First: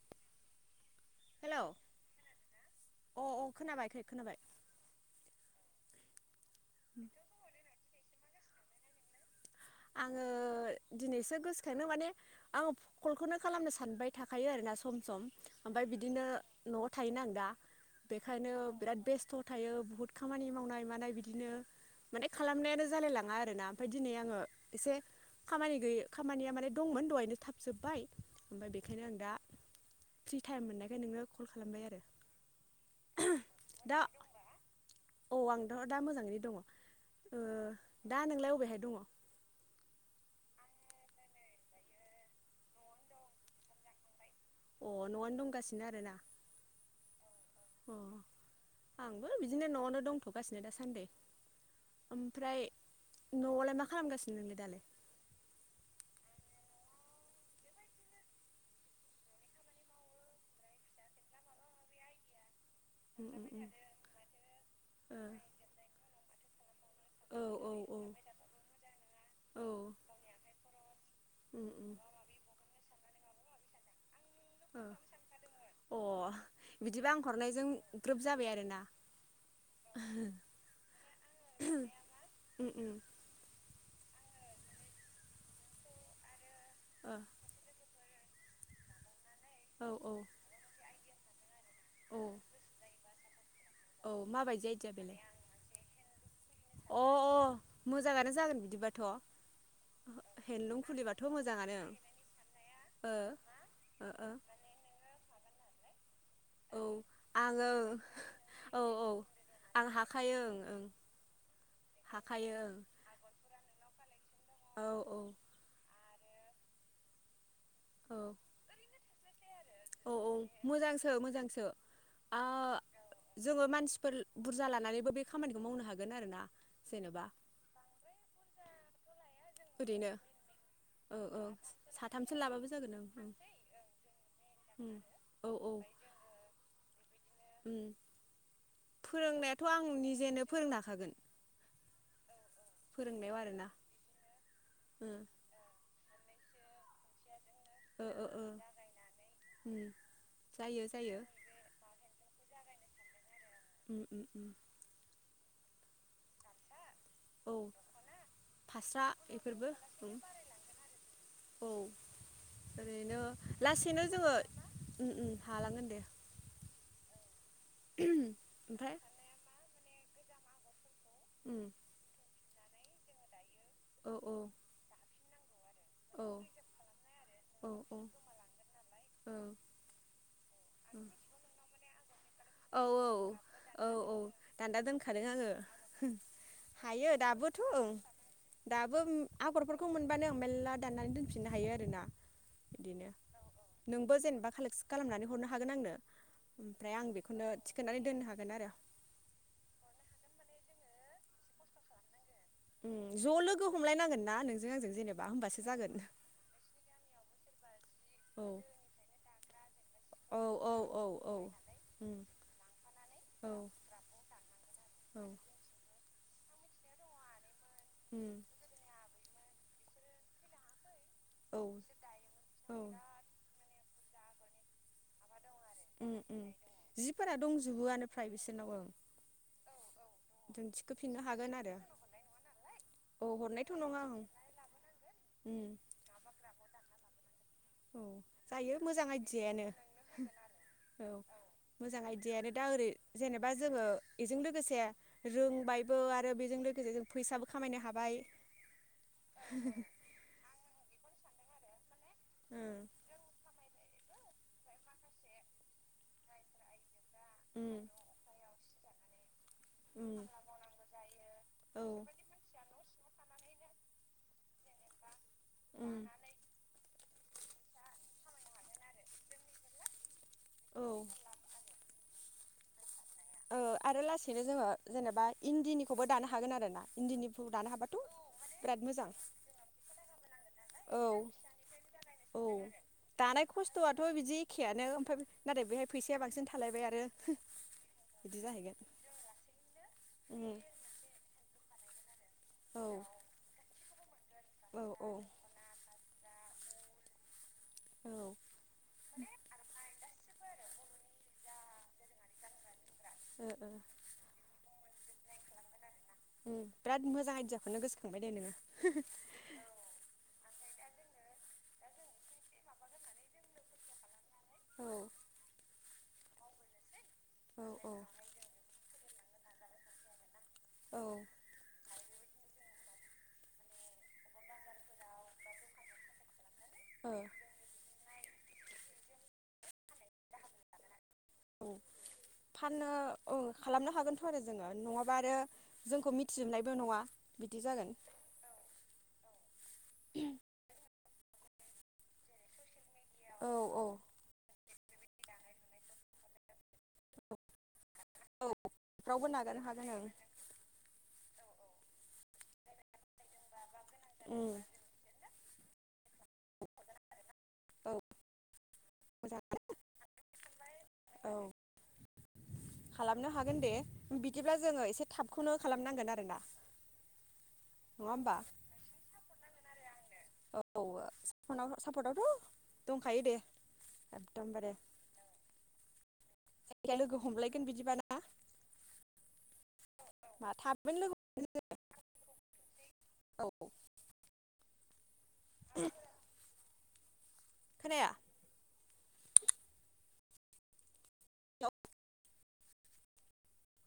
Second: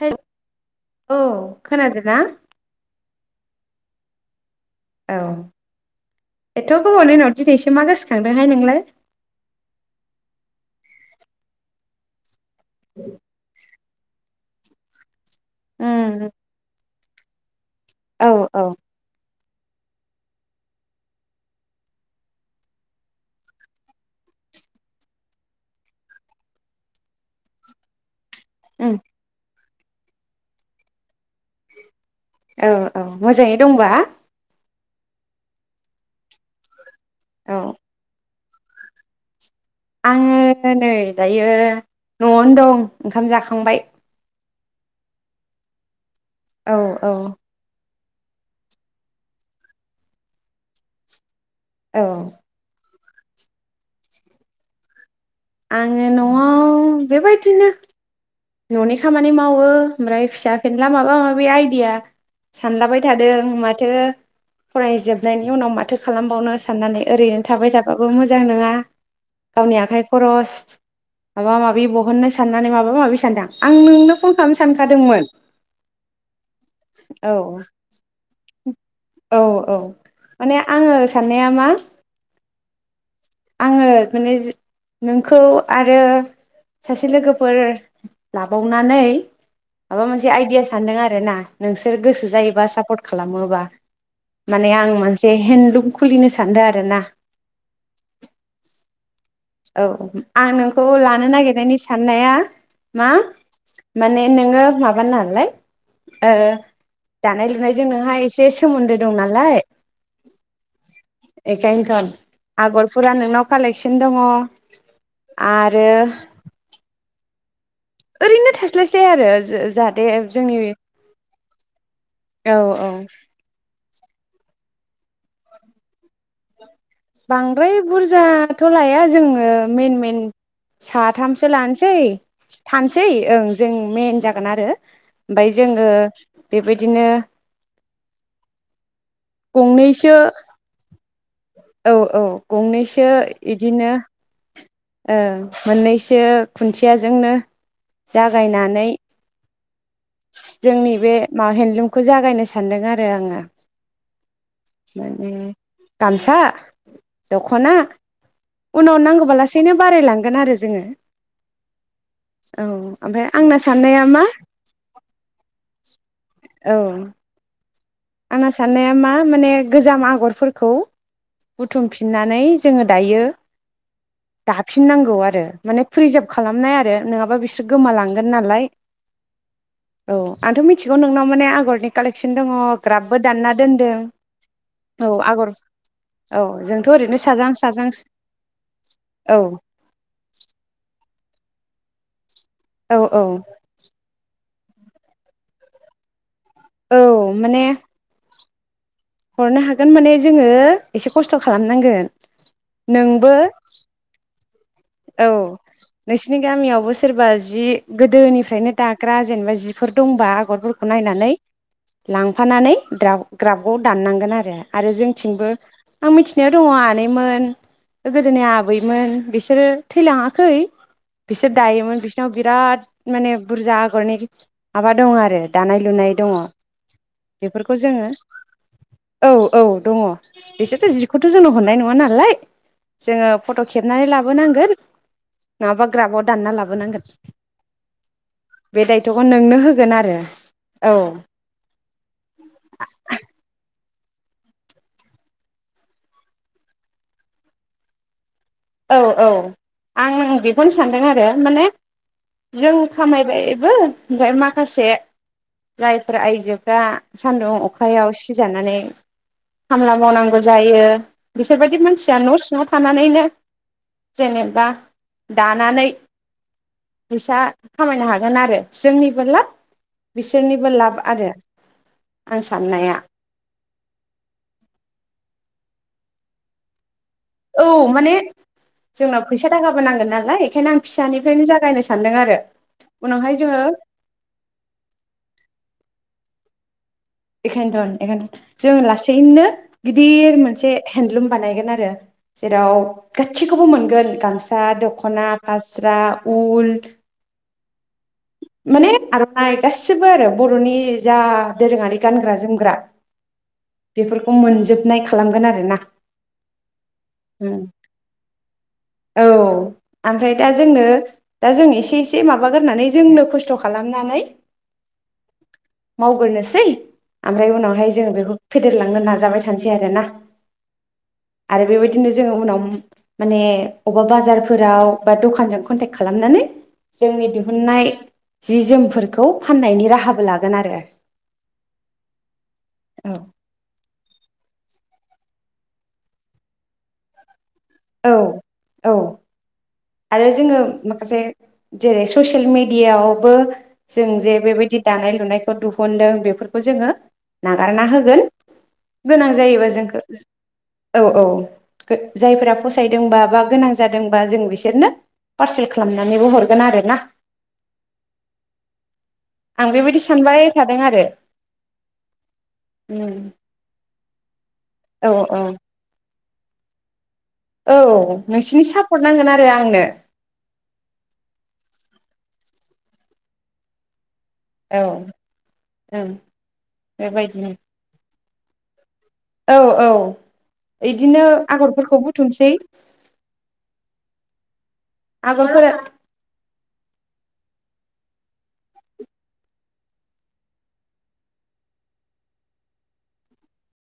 हे औ हेलौ खोनादोना अ औ खोनाबाय खै खोनाबाय औ एथ' गोबावनि उनाव दिनैसो मा गोसो खांदोंहाय नोंलाय आङो दिनैसो गोसोखांदो माने आङो कलखौनो खालामनो सानबाय था खायो आरोना सम सम ओमफाय बिदिनो उम न थायोना आं दा औ बेखायनो औ बिराद बेस्थ' थायो बुहुद खामानि मावनाय मानाय बिदिनो माने खालामनायानो जालाय लाङा आरोना ओमफ्राय दिनै आङो एसे खामानि गैयै खामानिया माने दंमोन दहायनो थाबजोबबाय ओमफाय उम बेखायनो आं दा फ्रि टाइम मोननायखाय नोंनो कल खालामबाय आरो औ औ मोजाङै दंबा दा औ आंथ' दा मोजाङै दङ ओ औ दा नोंलाय अबेहाय दङ आंङो नै दायो न'आवनो दं ओंखाम जाखांबाय अ न'आवनो दंगासिनो आरोना औ औ अ आंबो बिदिनो न'आवनो दंथ'गासिनो दासान्दै औ ओमफ्राय न'आवलाय मा खालामगासिनो नोंलाय दालाय आङो न'आव बेबायदिनो न'नि खामानि मावो ओमफ्राय फिसा फेनला माबा माबि आइडिया सानलाबाय उम थादों उम उम माथो ओ फरायजोबनायनि उनाव माथो खालामबावनो साननानै ओरैनो थाबाय औ औ थाबाबो मोजां नङा औ गावनि आखाइ खरस माबा उम माबि उम बहननो साननानै मा बा माबि सानदां आं नोंनो फन खालामनो सानखादोंमोन ओ अ बिदिबा आं औ हरनायजों ग्रोब जाबाय आरोना औ औ माने आङो साननाया मा उम उम आङो माने जि नोंखौ आरो सासे ओ लोगोफोर लाबावनानै औ माबा औ मोनसे आइदिया सानदों आ रो ना नोंसोर औ गोसो जायोबा सापर्ट खालामोबा औ माबायदि माने आं आइदिया बेलाय मोनसे हेन्दलुम खुलिनो सानदों आरोना अ अ मोजाङानो जागोन बिदिबाथ' औ आं हेन्दलुम नोंखौ खुलिबाथ' लानो मोजाङानो नागिरनायनि साननाया मा ओ माने नोङो माबा। नालाय ओ ओ औ दानाय आङो लुनायजों नोंहा एसे औ सोमोन्दो औ दं नालाय आं हाखायो ओं ओं बेखायनोथ' हाखायो आगरफोरा नोंनाव कालेकसन दङ। ओं औ आरो। ओ औ ओरैनो थास्लायस साय आरो जोज औ औ मोजांसो मोजांसो आ औ औ जोङो मानसिफोर बुरजा लानानैबो बे खामानिखौ मावनो हागोन आरो ना। बांद्राय बुरजाथ' लाया जों मेन ओरैनो मेन ओ ओ साथामसो लानोसै साथामसो लाबाबो जागोन थानोसै ओं जों मइेन जागोन आरो ओं उम औ ओमफ्राय औ जोङो बेबायदिनो उम फोरोंनायाथ' आं गंनैसो निजेनो फोरोंनो हाखागोन औ औ गंनैसो फोरोंनायाव आरोना बिदिनो ओ मोननैसो खुन्थियाजोंनो ओ ओ ओ जागायनानै उम जायो जोंनि बे जायो मा हेन्दन्दलुमखौ जागायनोसै। सान्दों आरो आङो उम उम उम माने गामसा औ दख'ना उनाव फास्रा नांगौबा बेफोरबो लासेनो उम बारायलांगोन आरो जोङो औ औ ओरैनो ओमफ्राय आंना लासैनो साननाया मा? जोङो उम उम हालांगोन दे। औ आंना साननाया ओमफ्राय मा माने गोजाम आगरफोरखौ उम बुथुमफिननानै जोङो दायो। औ औ दाफिननांगौ आरो। माने प्रिजार्भ औ खालामनाय आरो नङाबा बिसोर औ औ गोमालांगोन नालाय औ आथ' मिथिगौ ओं नोंनाव आगरनि कालेक्ट औ औ औ औ दानदा औ दोनखादों आङो आगर औ जोंथ' हायो ओरैनो साजां दाबोथ' साजां ओं दाबो औ आगरफोरखौ मोनबानो मेलला दाननानै दोनफिन नो हायो आरो ना। औ बिदिनो औ नोंबो जेनेबा खालेक्ट स खालामनानै हरनो हागोन आंनो। ओमफ्राय औ आं बेख नो माने थिखोनानै दोन हागोन आरो। हरनो हागोन माने जोङो एसे खस्थ' खालामनांगोन। उम नोंबो ज' लोगो हमलायनांगोन ना नोंजो औ नोंसिनि गामियावबो सोरबा जि औ गोदोनिफ्रायनो दाग्रा जेनेबा जिफोर दंबा औ औ आगरफोरखौ औ नायनानै औ उम लांफानानै द्राफ औ ग्राफआव दाननांगोन आरो आरो औ जोंथिंबो आं मिथिनायाव दङ आनैमोन उम गोदोनि आबैमोन बेस सोरो थैलाङाखै। बिसोर औ दायोमोन बिसोरनाव औ बिराद माने बुरजा आग [unintelligible] माबा दं आरो दानाय उम लुनाय दङ उम जिफोरा बेफोरखौ दंजोबोआनो जोङो फ्राय बिसोरनाव ओं औ औ दङ जों बिसोरथ' थिखोफिननो जिखौथ' जोंनो हागोन हरनाय आरो नङा नालाय औ जोङो फट' हरनायथ' नङा खेबनानै ओं लाबोनांगोन। उम नङाबा ग्राफआव दानना लाबोनांगोन। औ जायो बे मोजां दायथ'खौ नोंनो आइदियायानो होगोन आरो औ मोजां आइदियायानो दा ओरै जेनेबा जोङो एजों लोगोसे रोंबायबो आरो बेजों लोगोसे जों फैसाबो खामायनो हाबाय औ औ आं बेखौनो सान दों आरो माने जों उम खामायबायबो ओमफ्राय माखासे जायफ्रा आइजोफ्रा सान्दुं उम अखायाव सिजानानै खामला उम मावनांगौ जायो बिसोरबायदि औ मानसिया न' सिङाव थानानैनो जेनेबा दानानै उम फैसा खामायनो हागोन आरो जोंनिबो लाब बिसोरनिबो औ लाब आरो आं साननाया ओ आरो लासैनो जोङो जेनेबा इन्दिनिखौबो दानो हागोन आरो ना इन्दिनिफ्राय औ दानो हाबाथ' माने बिराद मोजां जोंनाव फैसा थाखाबो नांगोन नालाय बेखायनो आं औ फिसानिफ्रायनो जागायनो सानदों आरो औ उनावहाय दानाय जोङो खस्थ'आथ' बिदि एखेयानो ओमफ्राय नाथाय बेहाय फैसाया बांसिन थां खालायबाय आरो एखायनोथन बिदि जों जाहैगोन लासैनो गिदिर उम मोनसे हेन्दलुम बानायगोन आरो जेराव औ गासैखौबो मोनगोन गामसा औ औ दख'ना फास्रा उल्ट ओ आर'नाइ गासिबो आरो बर'नि जा दोरोङारि गानग्रा जोमग्रा ओ बेफोरखौ मोनजोबनाय खालामगोन आरोना उम बिराद मोजां आइदियाखौनो गोसखांबाय दे ङो औ आनफ्राय दा जोंनो दा जों एसे एसे माबागोरनानै जोंनो खस्थ' खालामनानै औ मावगोर नोसै ओनफ्राय औ उनावहाय औ जों बेखौ फेदेरलांनो नाज जाबाय थानसै आरोना औ आरो बेबायदिनो जोङो उनाव माने अबबा बाजारफोराव बा दखानजों कनटेक्ट खालामनानै ओ जोंनि दोहुननाय जि जोमफोरखौ फान्नायनि राहाबो लागोन आरो औ फाननो औ खालामनो हागोनथ' आरो जोङो नङाब बा आरो जोंखौ मिथिजोबनायबो नङा बिदि जागोन औ औ आरो जोङो से जेरै ससियेल मिड डियावबो औ औ जों जे बेबायदि दानाय लुनायखौ दिहुनदों बेफोरखौ जोङो नागारना हो गोन औ बेफ्रावबो गोनां नागारनो जायोबा हागोन ओं जोंखो औ औ [unintelligible] जायफ्रा फसायदोंबा बा गोनां जादोंबा जों उम बिसोरनो पार्सेल खालाम नानैबो हरगोन आरोना औ मोजां आं बेबायदि सानबाय थादों आरो औ उम खालामनो हागोन दे बिदिब्ला जोङो औ एसे औ थाबखौनो खालामनांगोन आरोना औ नङा होमबा नोंसिनि सापर्ट नांगोन आरो आंनो औ ओ [unintelligible] सापर्टआवथ' दंखायो दे एकदमबारे औ ओं जायखाया लोगो बेबायदिनो हमलायगोन बिदिबा ना आ औ औ इदिनो लोगो आगरफोरखौ बुथुमसै औ आगरफोरा खोनाया द